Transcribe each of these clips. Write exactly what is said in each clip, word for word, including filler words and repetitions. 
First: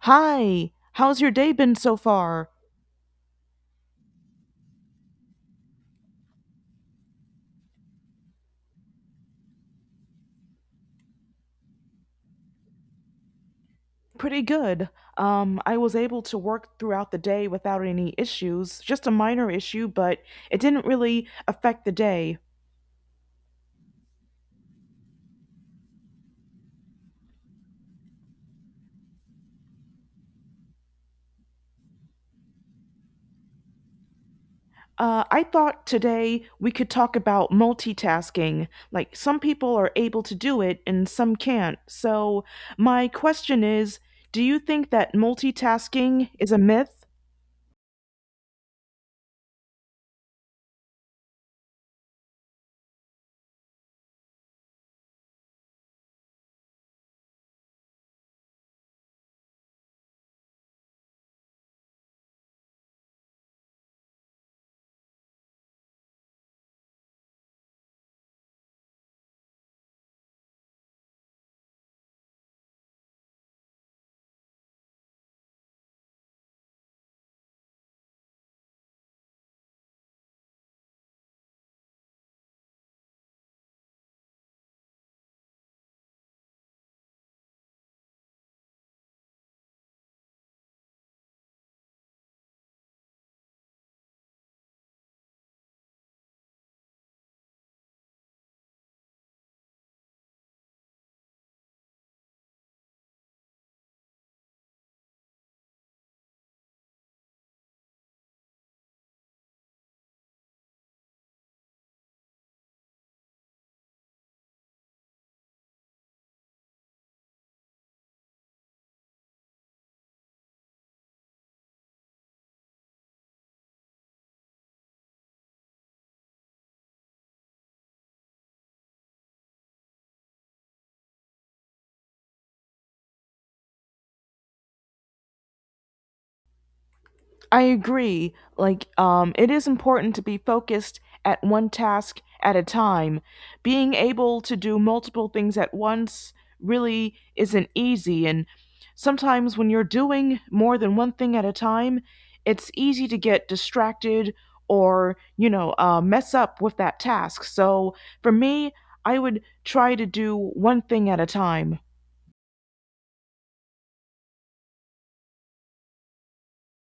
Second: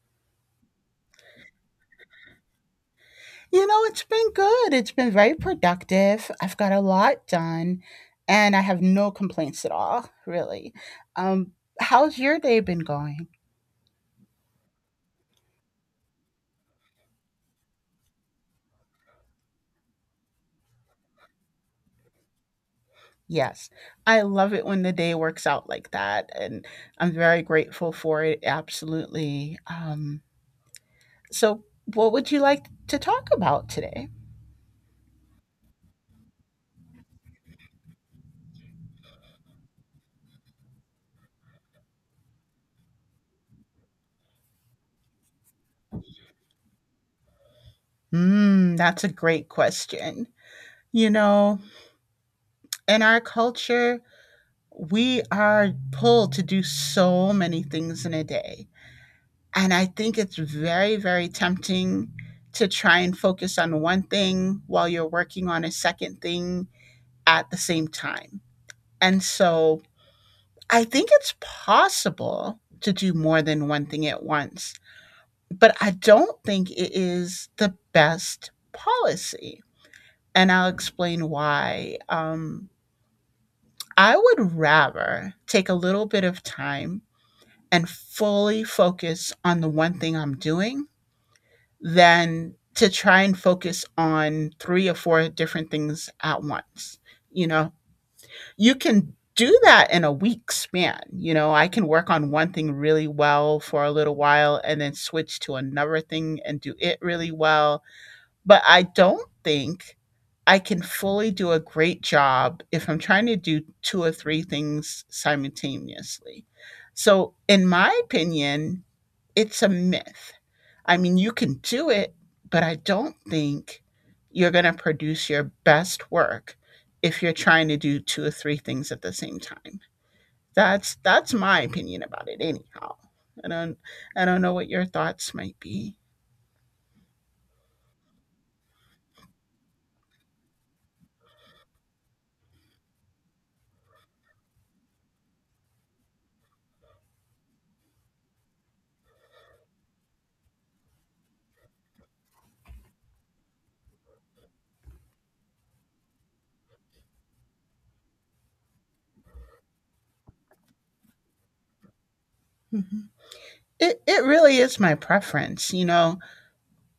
Hi, how's your day been so far? You know, it's been good. It's been very productive. I've got a lot done and I have no complaints at all, really. Um, How's your day been going? Pretty good. Um, I was able to work throughout the day without any issues, just a minor issue, but it didn't really affect the day. Yes, I love it when the day works out like that, and I'm very grateful for it, absolutely. Um, so, what would you like to talk about today? Uh, I thought today we could talk about multitasking. Like, some people are able to do it and some can't. So, my question is, do you think that multitasking is a myth? Mm, that's a great question. You know, in our culture, we are pulled to do so many things in a day. And I think it's very, very tempting to try and focus on one thing while you're working on a second thing at the same time. And so I think it's possible to do more than one thing at once, but I don't think it is the best policy. And I'll explain why. Um, I would rather take a little bit of time and fully focus on the one thing I'm doing than to try and focus on three or four different things at once. You know, you can do that in a week span. You know, I can work on one thing really well for a little while and then switch to another thing and do it really well. But I don't think I can fully do a great job if I'm trying to do two or three things simultaneously. So, in my opinion, it's a myth. I mean, you can do it, but I don't think you're going to produce your best work if you're trying to do two or three things at the same time. That's that's my opinion about it anyhow. I don't I don't know what your thoughts might be. I agree. Like, um, it is important to be focused at one task at a time. Being able to do multiple things at once really isn't easy. And sometimes when you're doing more than one thing at a time, it's easy to get distracted or, you know, uh, mess up with that task. So for me, I would try to do one thing at a time. Mhm. It it really is my preference, you know.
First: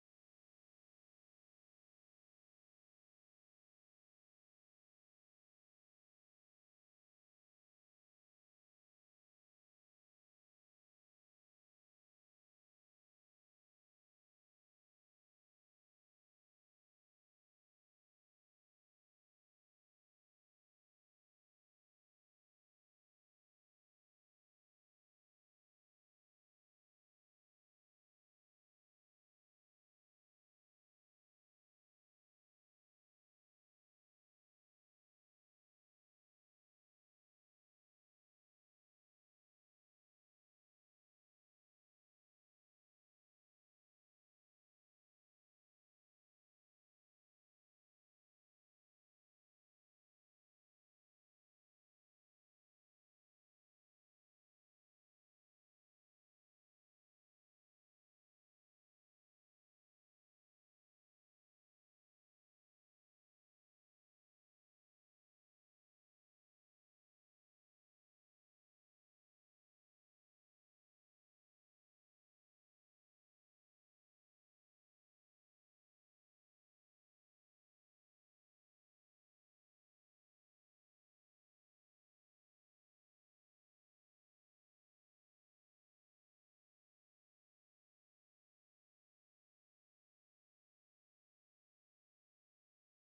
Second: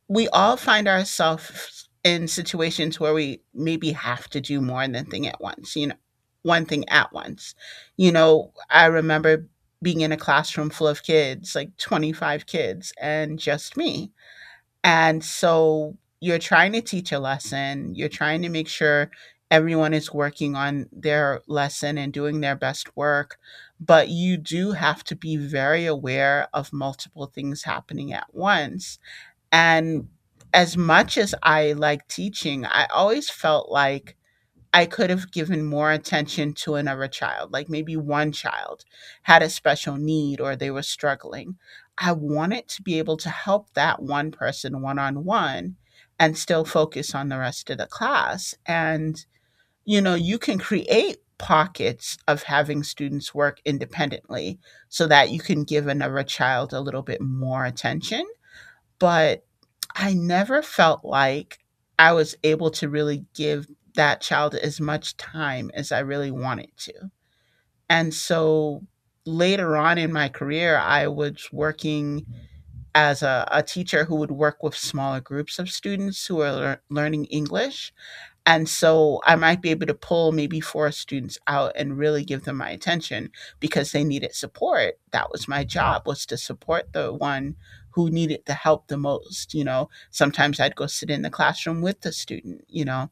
We all find ourselves in situations where we maybe have to do more than thing at once, you know, one thing at once. You know, I remember being in a classroom full of kids, like twenty-five kids, and just me. And so you're trying to teach a lesson, you're trying to make sure everyone is working on their lesson and doing their best work, but you do have to be very aware of multiple things happening at once, and as much as I like teaching, I always felt like I could have given more attention to another child, like maybe one child had a special need or they were struggling. I wanted to be able to help that one person one on one and still focus on the rest of the class. And, you know, you can create pockets of having students work independently so that you can give another child a little bit more attention. But I never felt like I was able to really give that child as much time as I really wanted to. And so later on in my career, I was working as a, a teacher who would work with smaller groups of students who are lear- learning English. And so I might be able to pull maybe four students out and really give them my attention because they needed support. That was my job, was to support the one who needed the help the most, you know. Sometimes I'd go sit in the classroom with the student, you know,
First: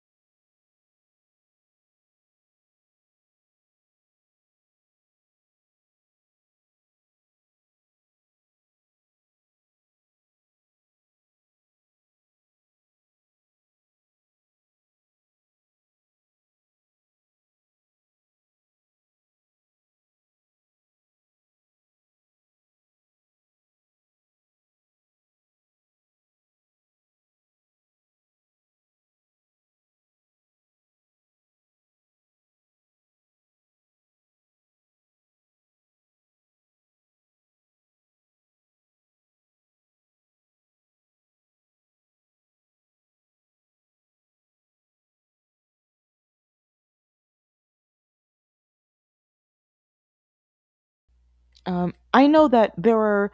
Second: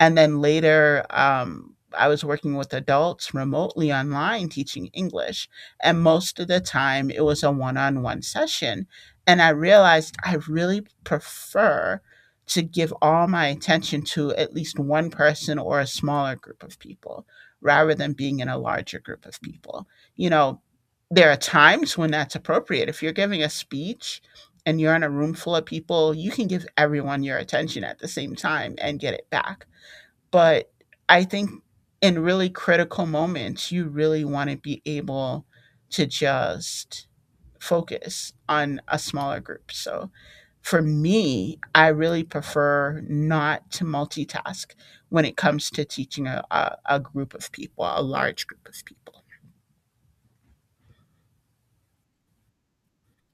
and then later, um, I was working with adults remotely online teaching English. And most of the time, it was a one on one session. And I realized I really prefer to give all my attention to at least one person or a smaller group of people rather than being in a larger group of people. You know, there are times when that's appropriate. If you're giving a speech and you're in a room full of people, you can give everyone your attention at the same time and get it back, but I think in really critical moments, you really want to be able to just focus on a smaller group. So for me, I really prefer not to multitask when it comes to teaching a, a, a group of people, a large group of people. Um, I know that there are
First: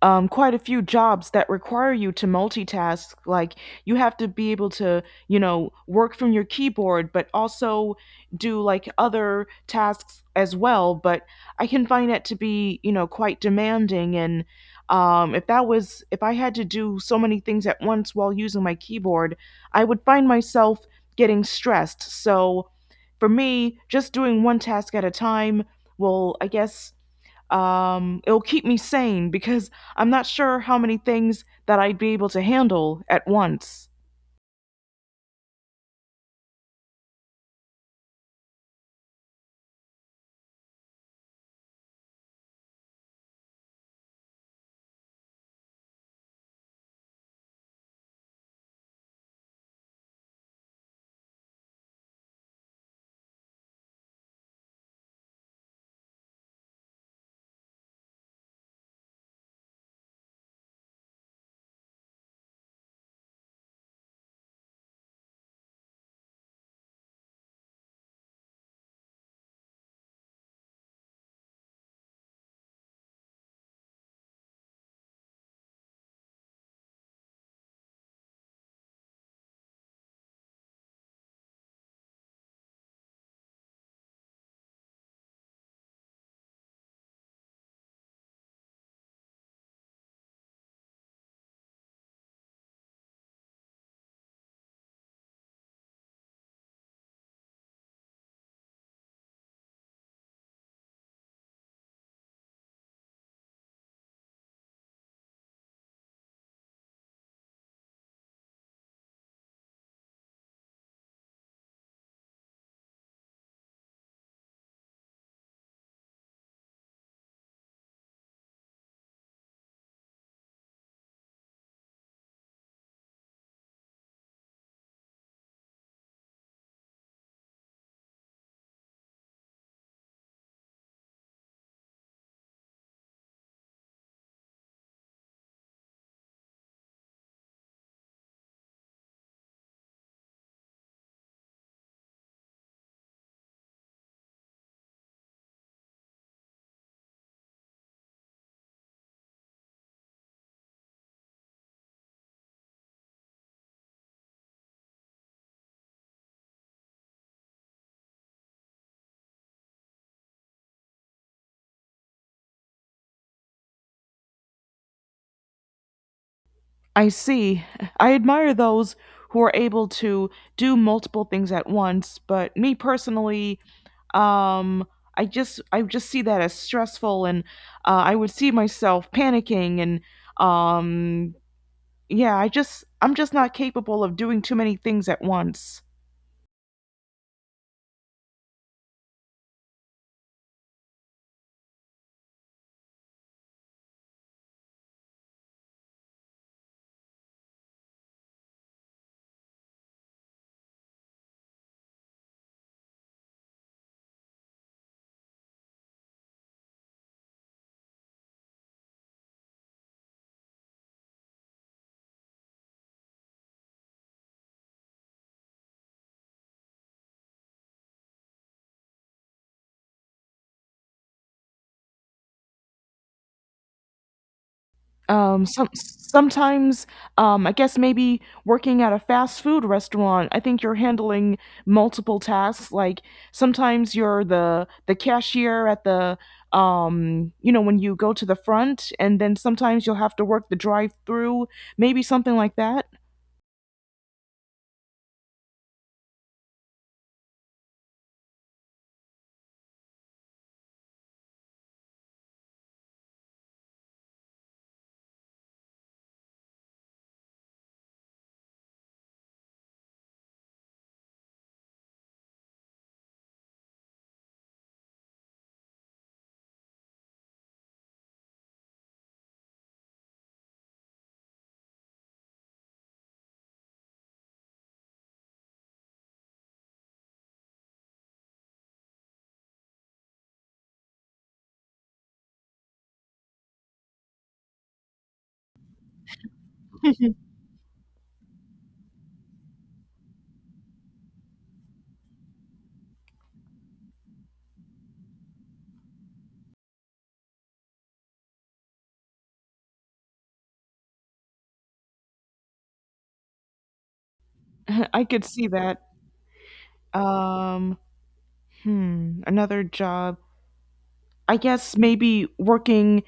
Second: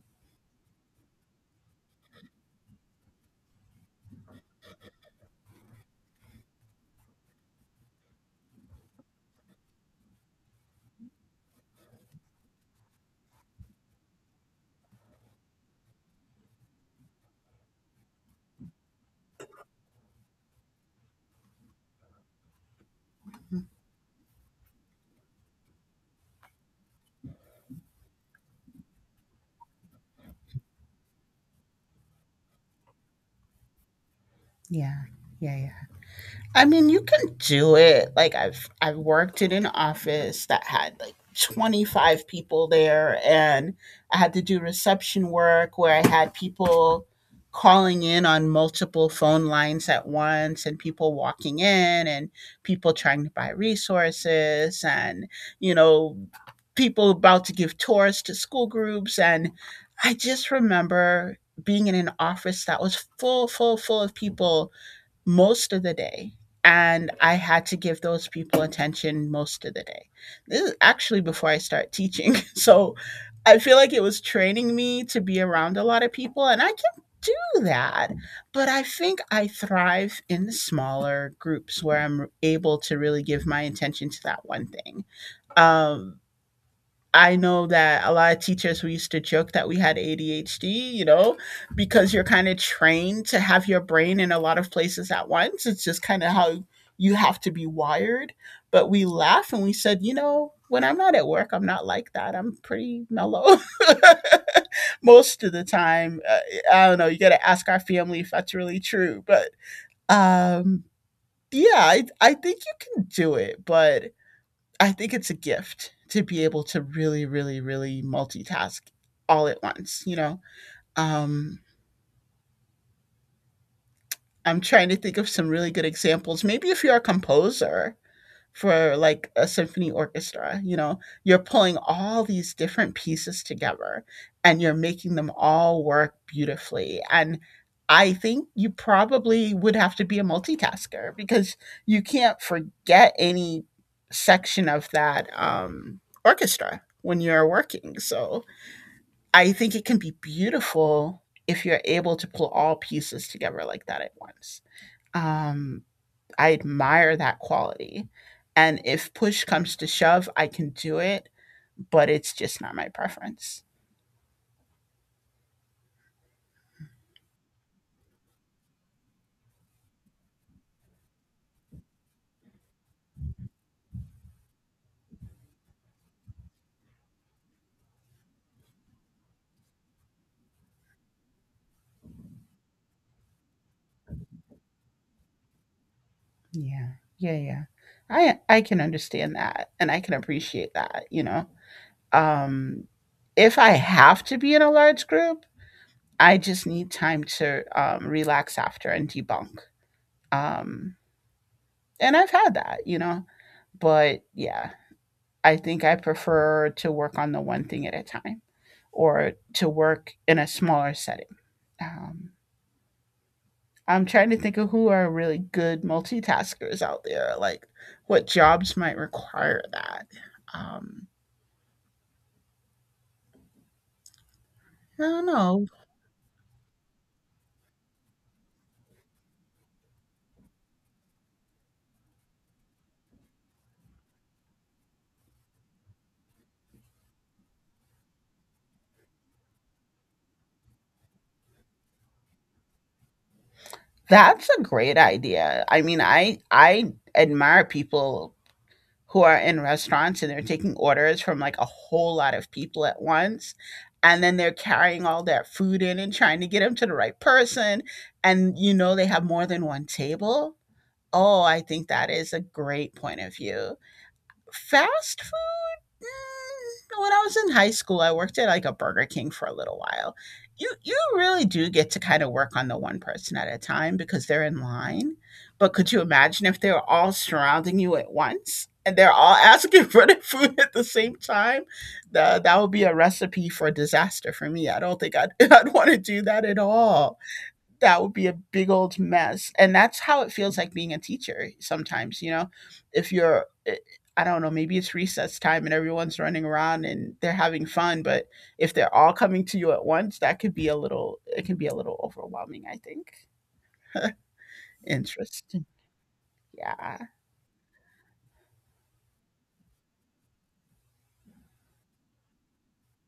um, quite a few jobs that require you to multitask. Like you have to be able to, you know, work from your keyboard, but also do like other tasks as well. But I can find that to be, you know, quite demanding. And um, if that was, if I had to do so many things at once while using my keyboard, I would find myself getting stressed. So for me, just doing one task at a time will, I guess, um, it'll keep me sane because I'm not sure how many things that I'd be able to handle at once. Yeah. Yeah. Yeah. I mean, you can do it. Like I've I've worked in an office that had like twenty-five people there and I had to do reception work where I had people calling in on multiple phone lines at once and people walking in and people trying to buy resources and, you know, people about to give tours to school groups, and I just remember being in an office that was full full full of people most of the day, and I had to give those people attention most of the day. This is actually before I start teaching so I feel like it was training me to be around a lot of people, and I can do that, but I think I thrive in the smaller groups where I'm able to really give my attention to that one thing. um, I know that a lot of teachers we used to joke that we had A D H D, you know, because you're kind of trained to have your brain in a lot of places at once. It's just kind of how you have to be wired. But we laugh and we said, you know, when I'm not at work, I'm not like that. I'm pretty mellow most of the time. Uh, I don't know. You got to ask our family if that's really true. But um, yeah, I, I think you can do it. But I think it's a gift to be able to really, really, really multitask all at once, you know? Um, I'm trying to think of some really good examples. Maybe if you're a composer, for like a symphony orchestra, you know, you're pulling all these different pieces together and you're making them all work beautifully, and I think you probably would have to be a multitasker because you can't forget any section of that um, orchestra when you're working. So I think it can be beautiful if you're able to pull all pieces together like that at once. um, I admire that quality. And if push comes to shove, I can do it, but it's just not my preference. I see. I admire those who are able to do multiple things at once, but me personally, um, I just I just see that as stressful, and uh, I would see myself panicking, and um, yeah, I just I'm just not capable of doing too many things at once. Yeah. Yeah, yeah. I I can understand that and I can appreciate that, you know. Um if I have to be in a large group, I just need time to um, relax after and debunk. Um and I've had that, you know. But yeah, I think I prefer to work on the one thing at a time or to work in a smaller setting. Um I'm trying to think of who are really good multitaskers out there, like what jobs might require that. Um, I don't um know. some sometimes um I guess maybe working at a fast food restaurant, I think you're handling multiple tasks. Like sometimes you're the the cashier at the, um you know, when you go to the front, and then sometimes you'll have to work the drive through, maybe something like that. That's a great idea. I mean, I I admire people who are in restaurants and they're taking orders from like a whole lot of people at once. And then they're carrying all that food in and trying to get them to the right person. And you know, they have more than one table. Oh, I think that is a great point of view. Fast food. Mm, when I was in high school, I worked at like a Burger King for a little while. You you really do get to kind of work on the one person at a time because they're in line. But could you imagine if they were all surrounding you at once and they're all asking for the food at the same time? The, that would be a recipe for disaster for me. I don't think I'd, I'd want to do that at all. That would be a big old mess. And that's how it feels like being a teacher sometimes, you know? If you're, eh, I don't know, maybe it's recess time and everyone's running around and they're having fun, but if they're all coming to you at once, that could be a little, it can be a little overwhelming, I think. I could see Interesting. that. Yeah. um hmm another job, I guess maybe working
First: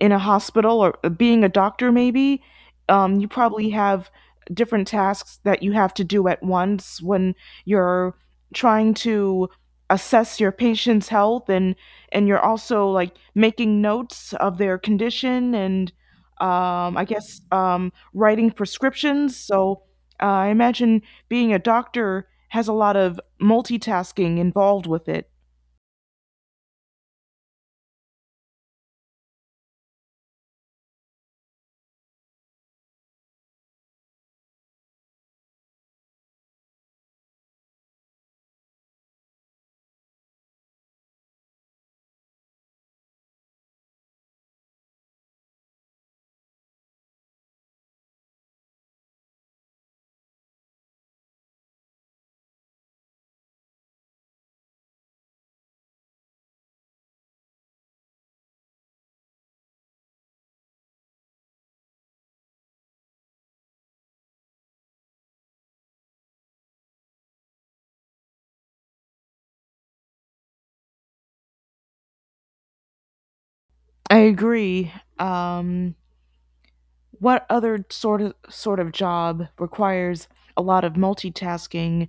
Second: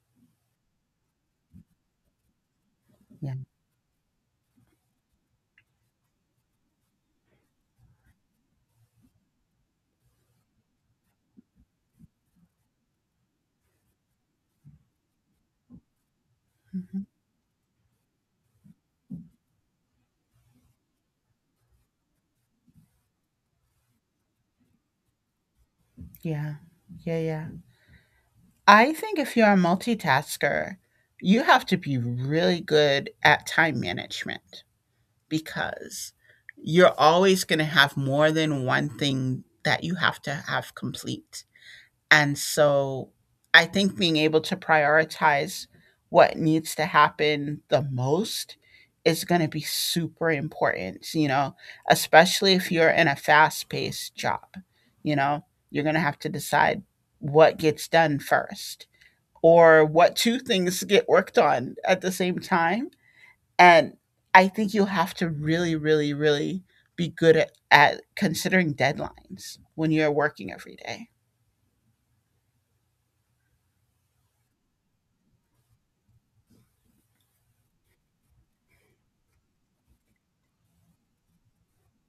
in a hospital or uh, being a doctor maybe. Um, you Yeah. probably have different tasks that you have to do at once when you're trying to assess your patient's health and and you're also like making notes of their condition and, um, i Mhm. guess um, writing prescriptions. So uh, I imagine being a doctor has a lot of multitasking involved with it. Yeah. Yeah. Yeah. I think if you're a multitasker, you have to be really good at time management because you're always going to have more than one thing that you have to have complete. And so I think being able to prioritize what needs to happen the most is going to be super important, you know, especially if you're in a fast paced job. You know, you're going to have to decide what gets done first or what two things get worked on at the same time, and I think you have to really, really, really be good at, at considering deadlines when you're working every day. I agree. um, what other sort of sort of job requires a lot of multitasking?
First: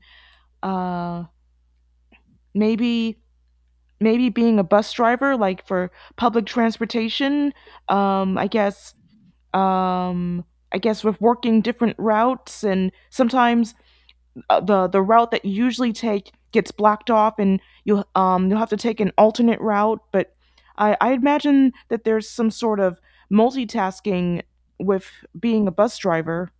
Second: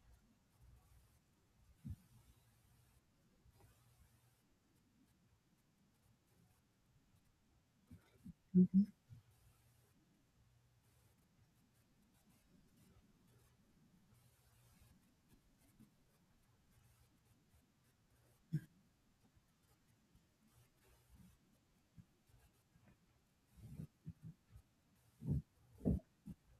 Uh, maybe Maybe being a bus driver, like for public transportation. Um, I Mm-hmm. guess. Um, I guess with working different routes, and sometimes uh, the the route that you usually take gets blocked off, and you, um you'll have to take an alternate route. But I I imagine that there's some sort of multitasking with being a bus driver.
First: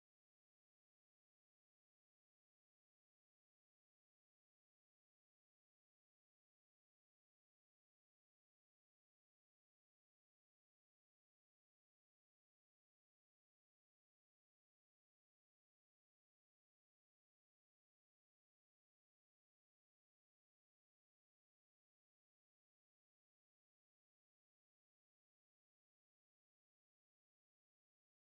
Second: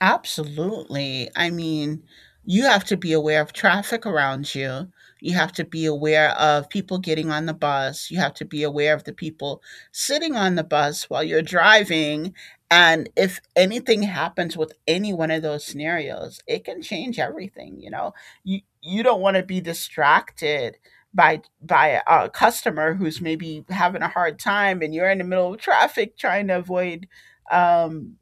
Absolutely. I mean, you have to be aware of traffic around you. You have to be aware of people getting on the bus. You have to be aware of the people sitting on the bus while you're driving. And if anything happens with any one of those scenarios, it can change everything. You know, you you don't want to be distracted by by a customer who's maybe having a hard time, and you're in the middle of traffic trying to avoid um,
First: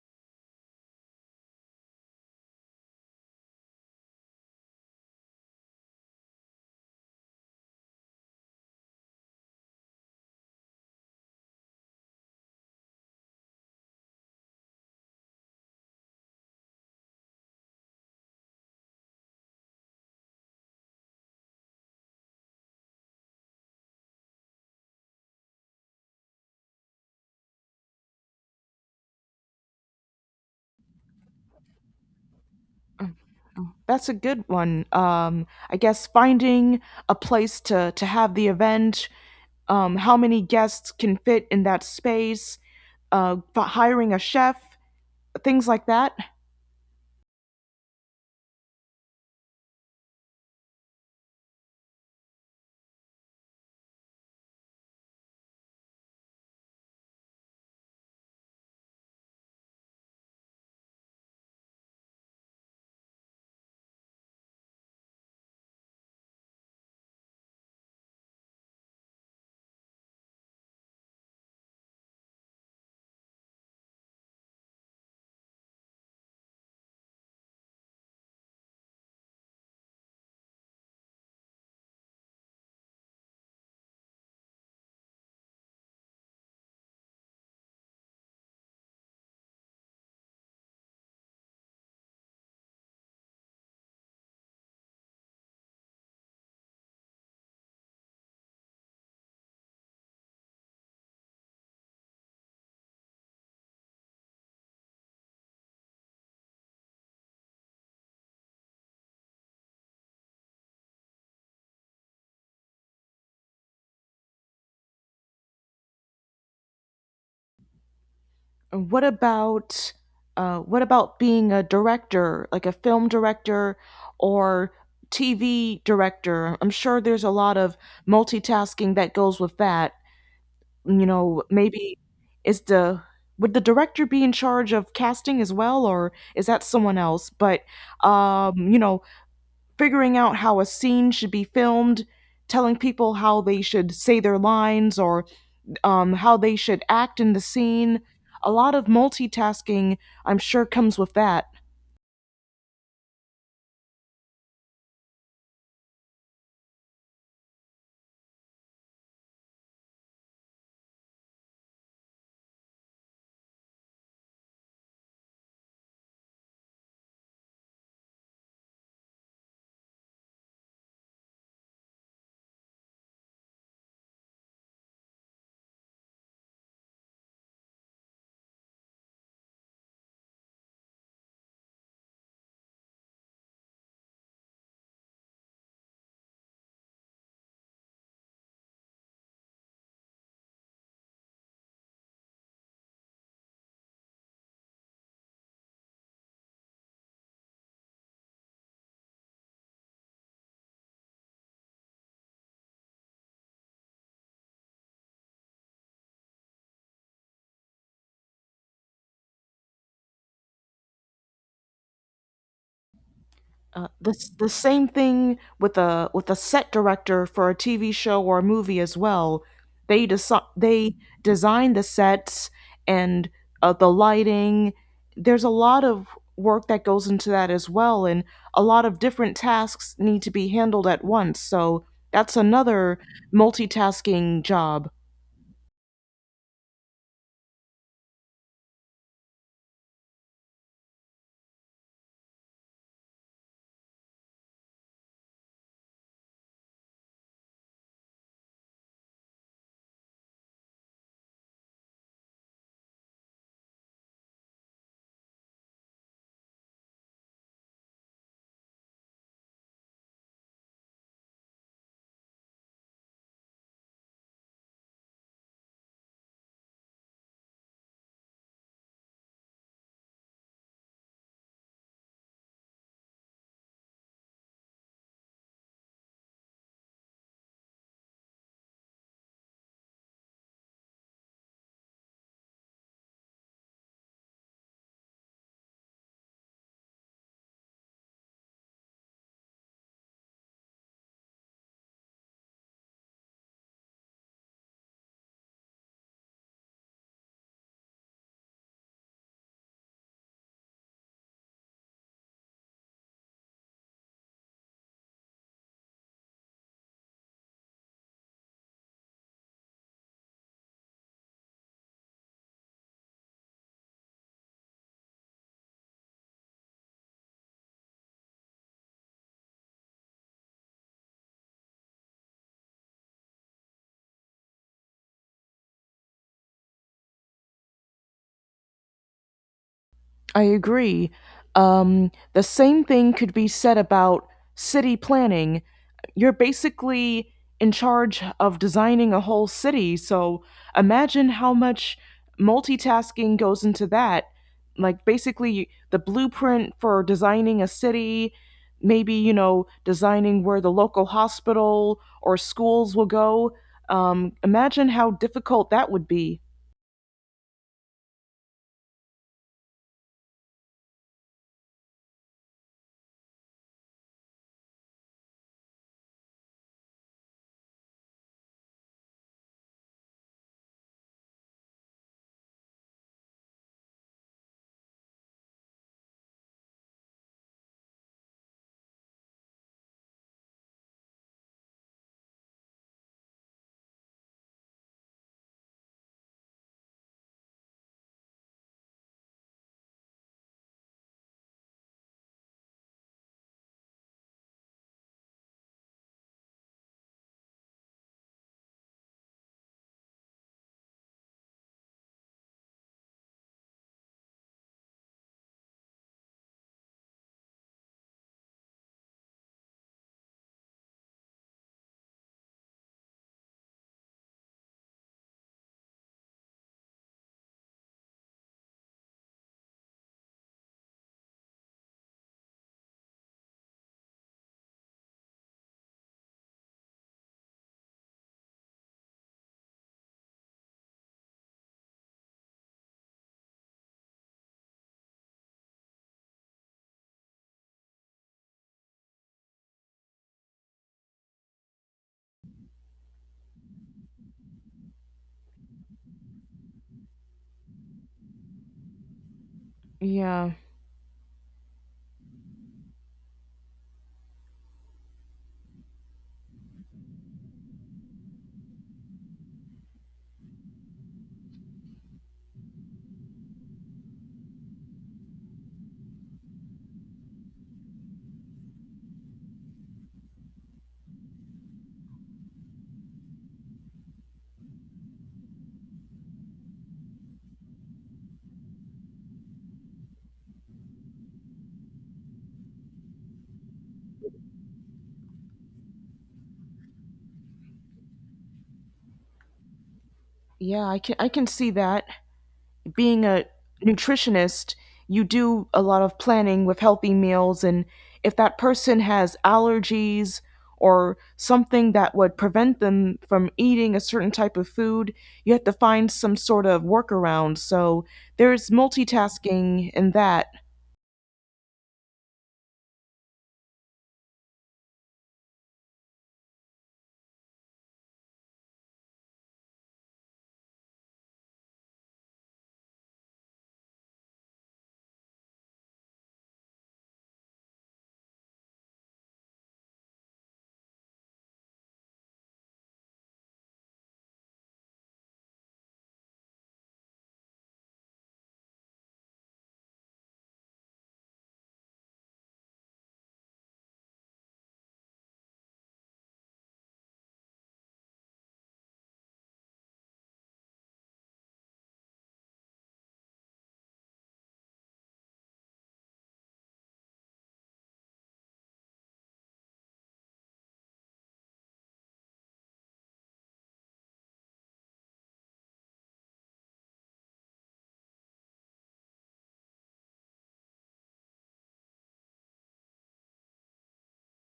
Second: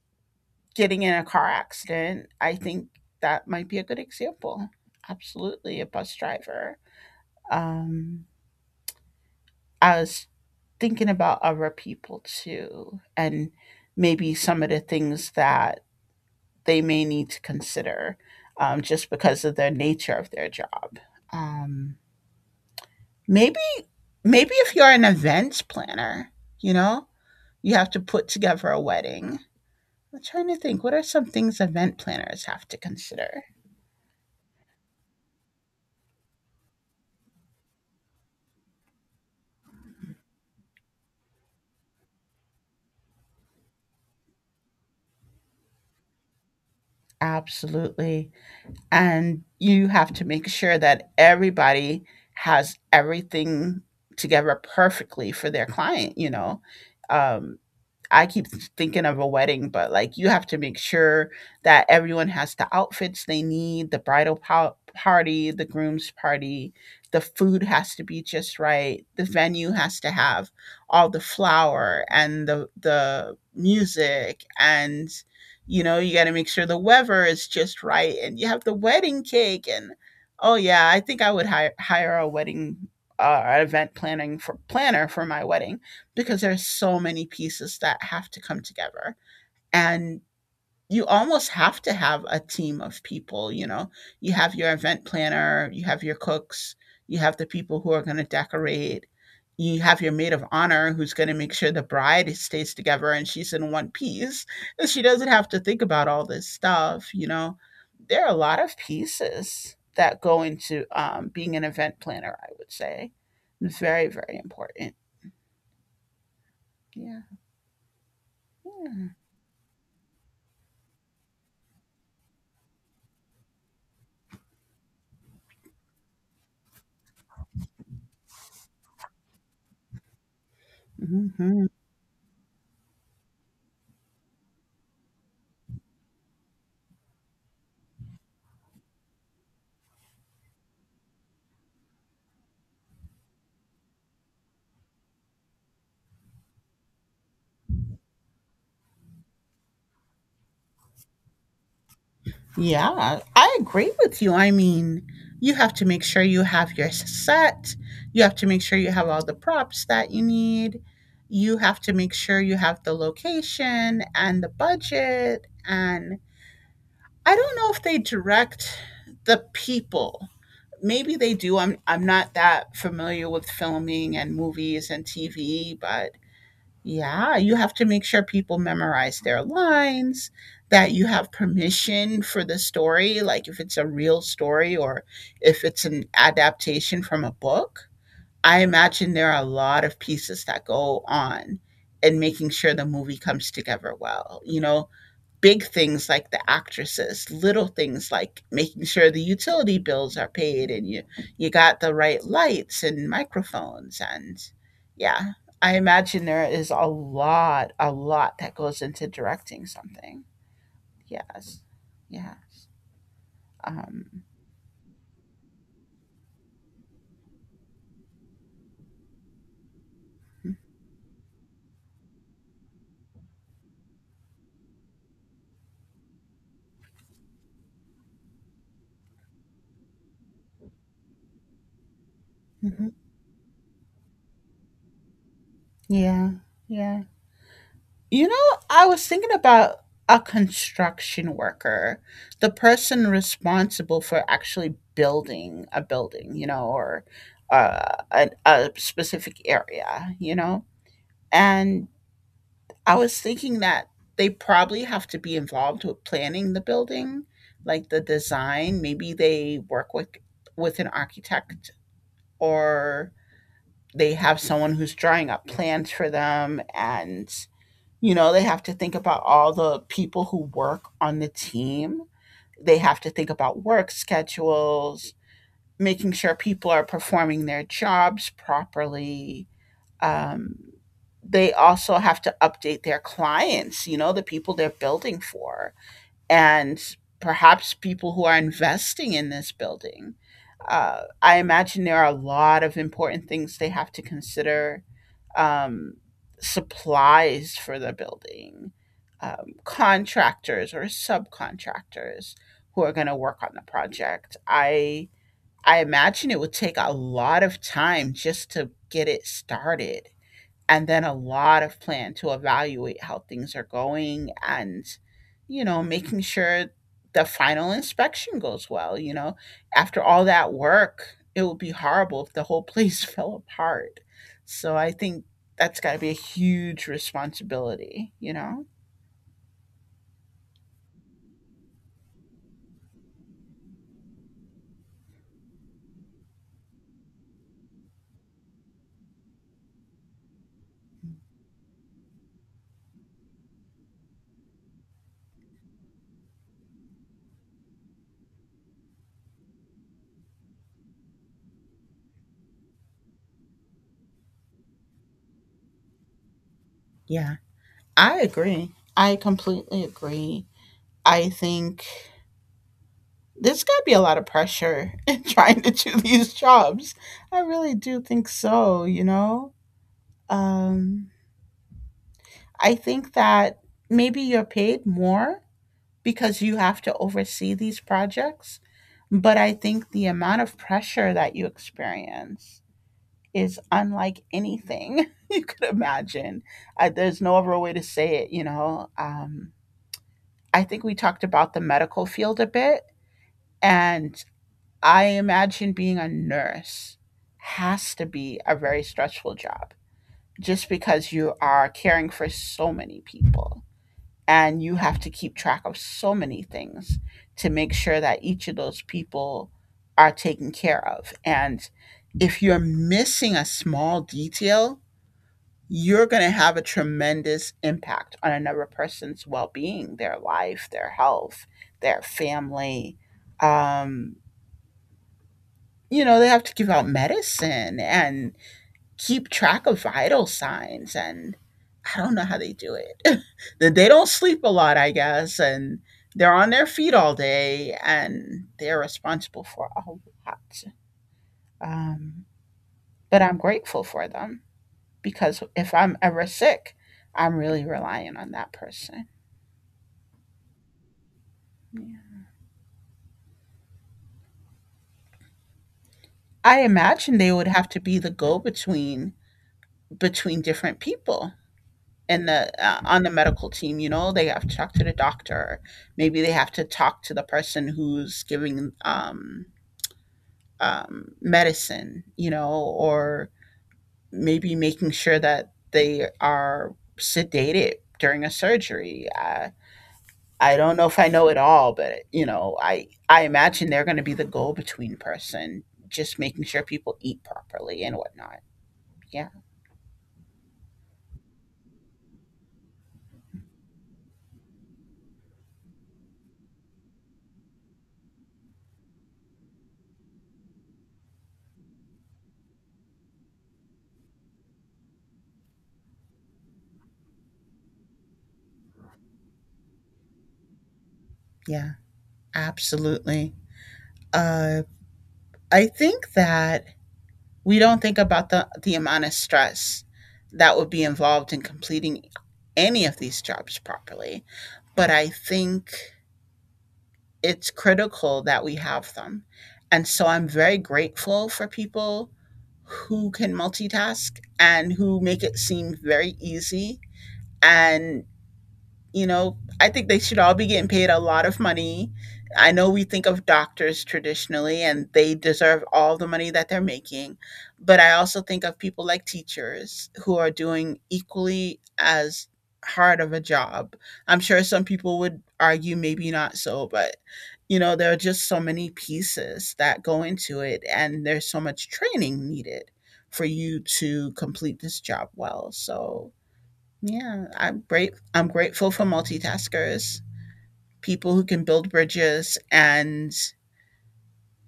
getting in a car accident. I think that might be a good example. Absolutely, a bus driver. Um, I was thinking about other people too, and maybe some of the things that they may need to consider, um, just because of the nature of their job. Um, maybe, maybe if you're an events planner, you know, you have to put together a wedding. I'm trying to think, what are some things event planners have to consider? That's a good one. Um, I guess finding a place to, to have the event, um, how many guests can fit in that space, uh, fi- hiring a chef, things like that. Absolutely. And you have to make sure that everybody has everything together perfectly for their client you know um, I keep thinking of a wedding, but like you have to make sure that everyone has the outfits they need, the bridal pow- party, the groom's party, the food has to be just right, the venue has to have all the flower and the the music and, you know, you got to make sure the weather is just right and you have the wedding cake and oh yeah, I think I would hire hire a wedding uh, event planning for planner for my wedding because there's so many pieces that have to come together. And you almost have to have a team of people you know You have your event planner, you have your cooks, you have the people who are going to decorate, you have your maid of honor who's going to make sure the bride stays together and she's in one piece and she doesn't have to think about all this stuff you know There are a lot of pieces that go into, um, being an event planner. I would say it's very very important. Yeah, yeah. What about, uh, what about being a director, like a film director or T V director? I'm sure there's a lot of multitasking that goes with that. You know, Mhm. maybe is the, would the director be in charge of casting as well, or is that someone else? But um, you know, figuring out how a scene should be filmed, telling people how they should say their lines or um, how they should act in the scene. A lot of multitasking, I'm sure, comes with that. Yeah, I agree with you. I mean, you have to make sure you have your s- set. You have to make sure you have all the props that you need. You have to make sure you have the location and the budget. And I don't know if they direct the people. Maybe they do. I'm I'm not that familiar with filming and movies and T V, but yeah, you have to make sure people memorize their lines, that you have permission for the story, like if it's a real story or if it's an adaptation from a book. I imagine there are a lot of pieces that go on in making sure the movie comes together well. You know, big things like the actresses, little things like making sure the utility bills are paid and you you got the right lights and microphones and yeah, I imagine there is a lot a lot that goes into directing something. Yes. Yes. Uh, the Um, s- The same thing with a with a set director for a T V show or a movie as well. They desi they design the sets and uh, the lighting. There's a lot of work that goes into that as well, and a lot of different tasks need to be handled at once. So that's mhm. another multitasking job. Yeah. Yeah. You know, I was thinking about a construction worker, the person responsible for actually building a building, you know, or uh, a, a specific area, you know? And I was thinking that they probably have to be involved with planning the building, like the design. Maybe they work with with an architect, or they have someone who's drawing up plans for them and, you know, they have to think about all the people who work on the team. They have to think about work schedules, making sure people are performing their jobs properly. Um, they also have to update their clients, you know, the people they're building for, and perhaps people who are investing in this building. Uh, I imagine there are a lot of important things they have to consider, um, supplies for the building, um, contractors or subcontractors who are going to work on the project. I I imagine it would take a lot of time just to get it started, and then a lot of plan to evaluate how things are going and, you know, making sure the final inspection goes well. You know, after all that work it would be horrible if the whole place fell apart. So I think that's got to be a huge responsibility, you know? I agree. Um, the same thing could be said about city planning. You're basically in charge of designing a whole city, so imagine how much multitasking goes into that. Like, basically, the blueprint for designing a city, maybe, you know, designing where the local hospital or schools will go. Um, imagine how difficult that would be. Yeah. I agree, I completely agree. I think there's got to be a lot of pressure in trying to do these jobs. I really do think so, you know. Um, I think that maybe you're paid more because you have to oversee these projects, but I think the amount of pressure that you experience is unlike anything you could imagine. I, there's no other way to say it, you know. Um, I think we talked about the medical field a bit, and I imagine being a nurse has to be a very stressful job just because you are caring for so many people. And you have to keep track of so many things to make sure that each of those people are taken care of. And if you're missing a small detail, you're going to have a tremendous impact on another person's well-being, their life, their health, their family. um, you know, they have to give out medicine and keep track of vital signs and I don't know how they do it. they they don't sleep a lot, I guess, and they're on their feet all day and they're responsible for a lot. Um, but I'm grateful for them because if I'm ever sick, I'm really relying on that person. Yeah, Yeah. I imagine they would have to be the go between, between different people in the uh, on the medical team. You know, they have to talk to the doctor, maybe they have to talk to the person who's giving, um, um, medicine, you know. Or maybe making sure that they are sedated during a surgery. I i don't know if I know it all, but you know, i i imagine they're going to be the go between person, just making sure people eat properly and whatnot. Yeah. yeah, I can I can see that. Being a nutritionist, you do a lot of planning with healthy meals. And if that person has allergies or something that would prevent them from eating a certain type of food, you have to find some sort of workaround. So there's multitasking in that. Yeah, absolutely. uh I think that we don't think about the, the amount of stress that would be involved in completing any of these jobs properly, but I think it's critical that we have them. And so I'm very grateful for people who can multitask and who make it seem very easy. And you know, I think they should all be getting paid a lot of money. I know we think of doctors traditionally and they deserve all the money that they're making, but I also think of people like teachers who are doing equally as hard of a job. I'm sure some people would argue maybe not so, but you know, there are just so many pieces that go into it and there's so much training needed for you to complete this job well. So yeah, I'm great. I'm grateful for multitaskers, people who can build bridges and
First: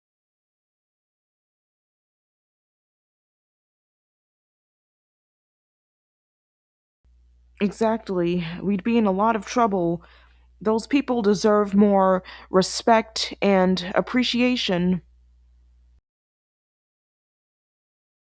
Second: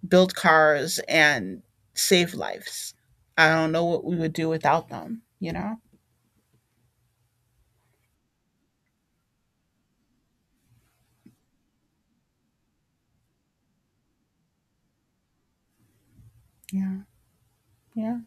build cars and save lives. I don't know what we would do without them, you know? Exactly. We'd be in a lot of trouble. Those people deserve more respect and appreciation. Yeah. Yeah.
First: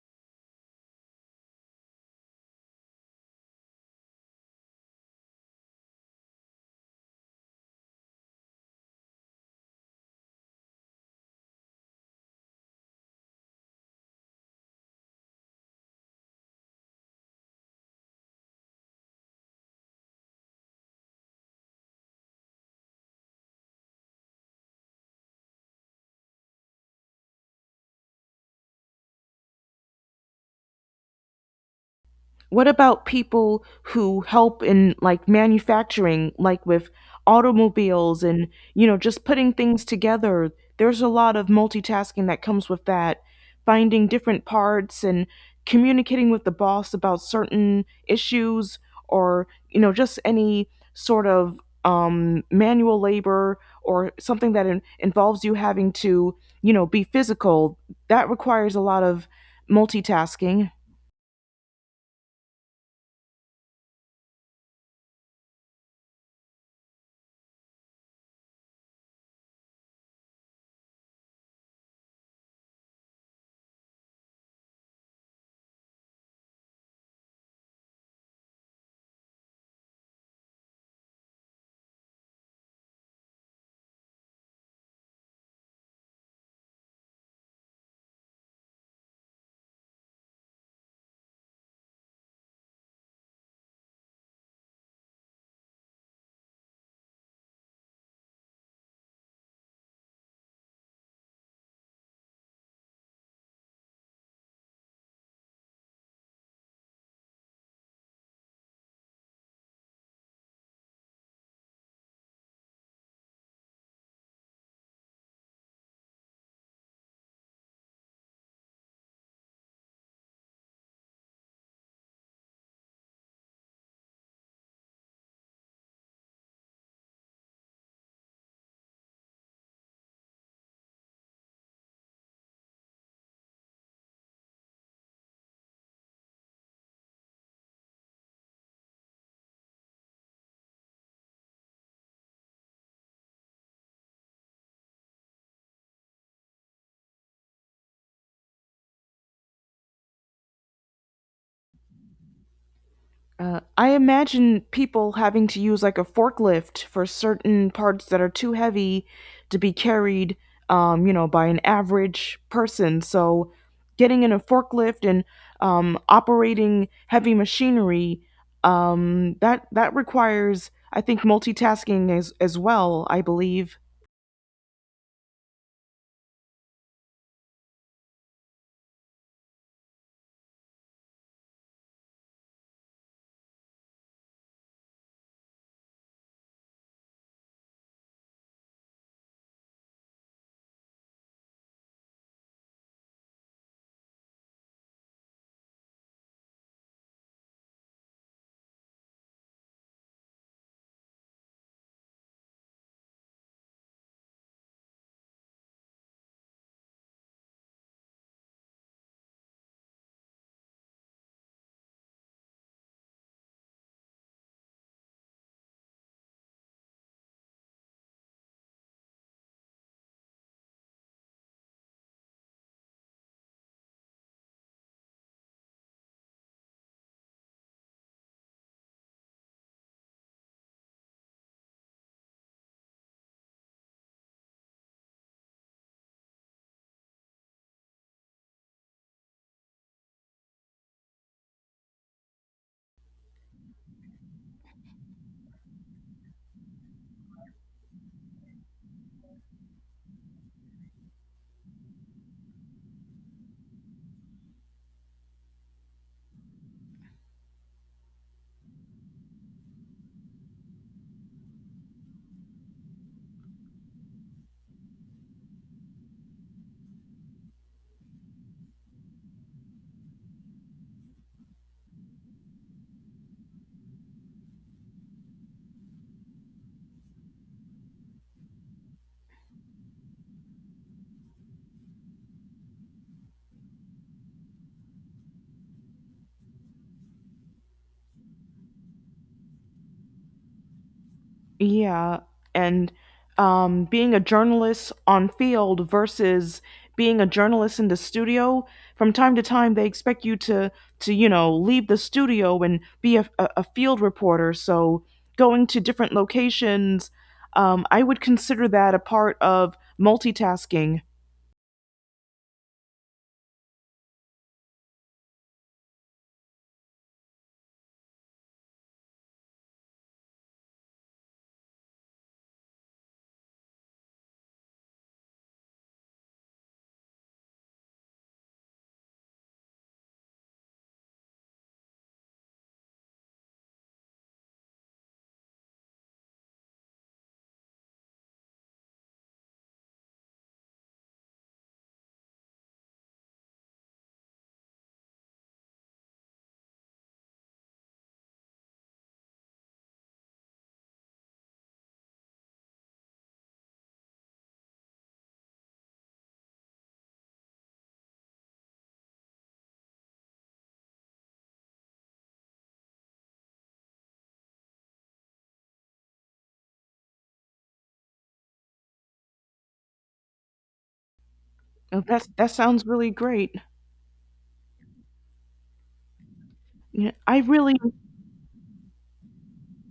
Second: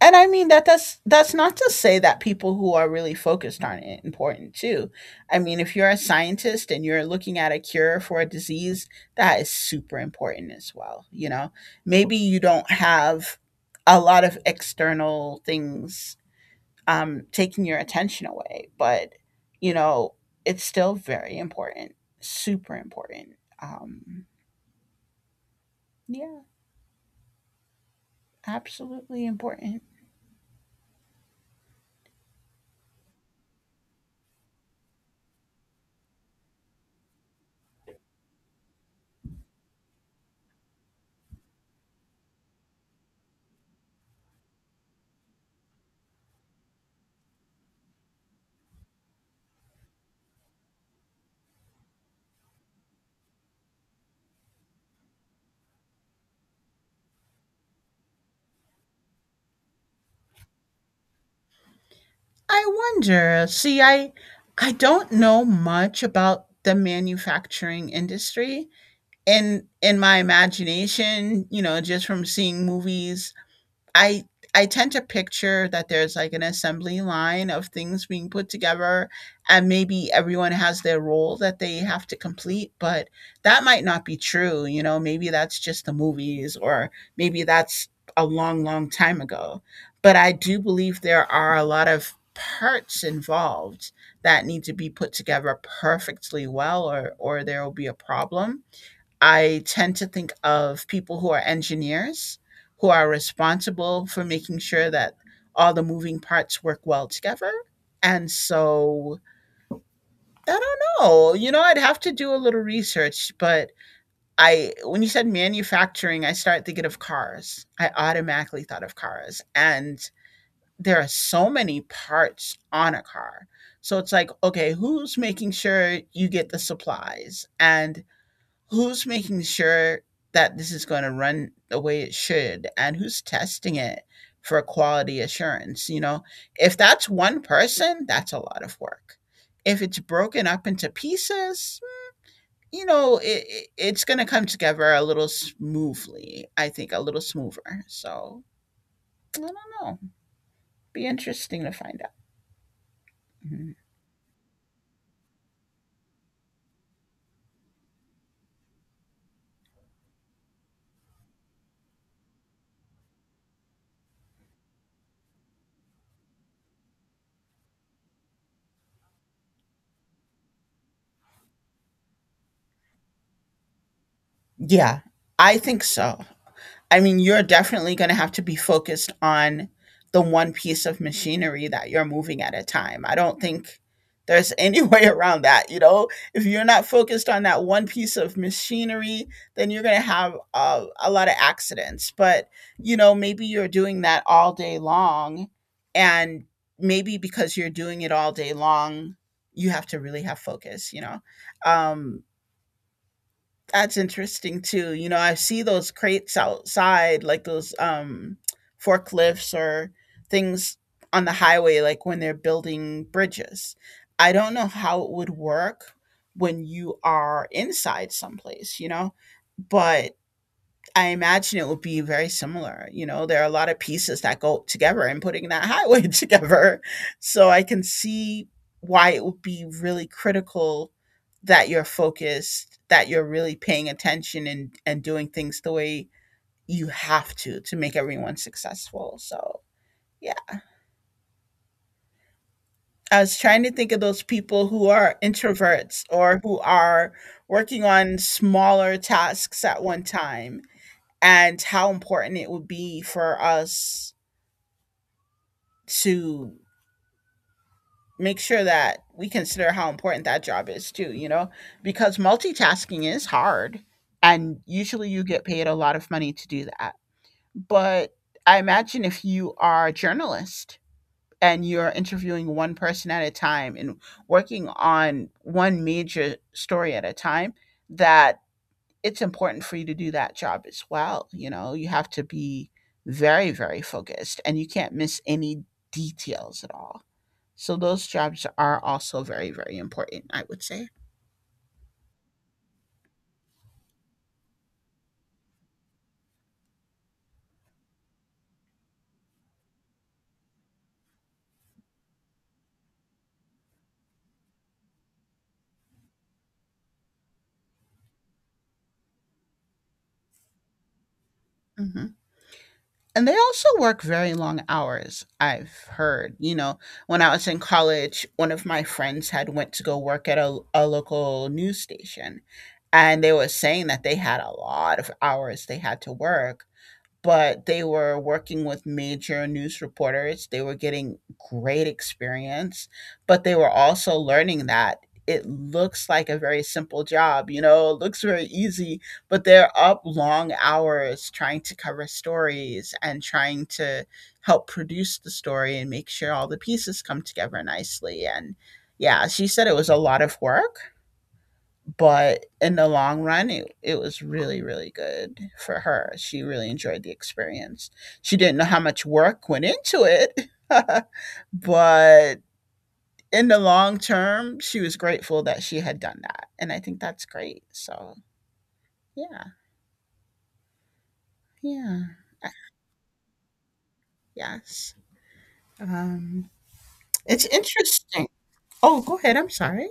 And I mean, that that's that's not to say that people who are really focused on it important too. I mean, if you're a scientist and you're looking at a cure for a disease, that is super important as well, you know? Maybe you don't have a lot of external things, um, taking your attention away. But, you know, it's still very important, super important. Um, yeah, absolutely important. What about people who help in like manufacturing, like with automobiles and, you know, just putting things together? There's a lot of multitasking that comes with that, finding different parts and communicating with the boss about certain issues or, you know, just any sort of um, manual labor or something that in- involves you having to, you know, be physical. That requires a lot of multitasking. I wonder, see, I, I don't know much about the manufacturing industry. In in my imagination, you know, just from seeing movies, I I tend to picture that there's like an assembly line of things being put together and maybe everyone has their role that they have to complete, but that might not be true, you know, maybe that's just the movies. Or maybe that's a long long time ago. But I do believe there are a lot of parts involved that need to be put together perfectly well, or or there will be a problem. I tend to think of people who are engineers, who are responsible for making sure that all the moving parts work well together. And so I don't know. You know, I'd have to do a little research, but I when you said manufacturing, I started thinking of cars. I automatically thought of cars. And there are so many parts on a car. So it's like, okay, who's making sure you get the supplies? And who's making sure that this is going to run the way it should, and who's testing it for quality assurance, you know? If that's one person, that's a lot of work. If it's broken up into pieces, you know, it, it- it's going to come together a little smoothly, I think, a little smoother. So I don't know, be interesting to find out. Uh, Mhm. I imagine people having to use like a forklift for certain parts that are too heavy to be carried, um, you know, by an average person. So, getting in a forklift and um, operating heavy machinery, um, that that requires, I think, multitasking as as well, I believe. Yeah, I think so. I mean, you're definitely going to have to be focused on the one piece of machinery that you're moving at a time. I don't think there's any way around that. You know, if you're not focused on that one piece of machinery, then you're going to have uh, a lot of accidents. But, you know, maybe you're doing that all day long. And maybe because you're doing it all day long, you have to really have focus, you know? Um, that's interesting too. You know, I see those crates outside, like those, um, forklifts, or things on the highway, like when they're building bridges. I don't know how it would work when you are inside someplace, you know, but I imagine it would be very similar. You know, there are a lot of pieces that go together and putting that highway together. So I can see why it would be really critical that you're focused, that you're really paying attention and, and doing things the way you have to to make everyone successful. So yeah, I was trying to think of those people who are introverts, or who are working on smaller tasks at one time, and how important it would be for us to make sure that we consider how important that job is too, you know, because multitasking is hard and usually you get paid a lot of money to do that. But I imagine if you are a journalist and you're interviewing one person at a time and working on one major story at a time, that it's important for you to do that job as well. You know, you have to be very, very focused and you can't miss any details at all. So those jobs are also very, very important, I would say. Yeah, and um, being a journalist on field versus being a journalist in the studio. From time to time, they expect you to to you know leave the studio and be a, a, a field reporter. So going to different locations, um, I would consider that a part of multitasking. Hmm. And they also work very long hours. I've heard, you know, when I was in college, one of my friends had went to go work at a, a local news station, and they were saying that they had a lot of hours they had to work, but they were working with major news reporters. They were getting great experience, but they were also learning that it looks like a very simple job, you know, it looks very easy, but they're up long hours trying to cover stories and trying to help produce the story and make sure all the pieces come together nicely. And yeah, she said it was a lot of work, but in the long run, it, it was really, really good for her. She really enjoyed the experience. She didn't know how much work went into it, but in the long term, she was grateful that she had done that. And I think that's great. So, yeah, Oh, yeah, That's, uh, that sounds really great. yes. Um, Yeah, I it's really, interesting. Oh, go ahead. I'm sorry.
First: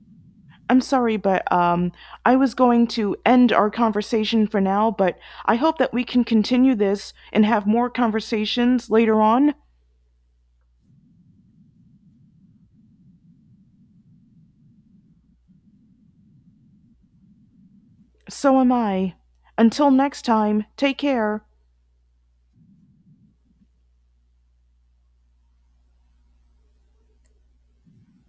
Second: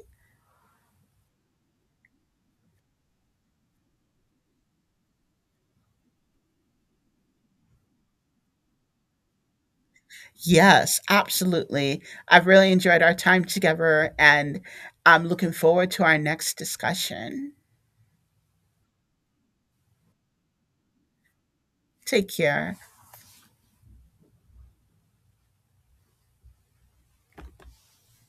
I'm sorry, but um, I was going to end our conversation for now, but I hope that we can continue this and have more conversations later on. Yes, absolutely. I've really enjoyed our time together and I'm looking forward to our next discussion. So am I. Until next time, take care. Take care.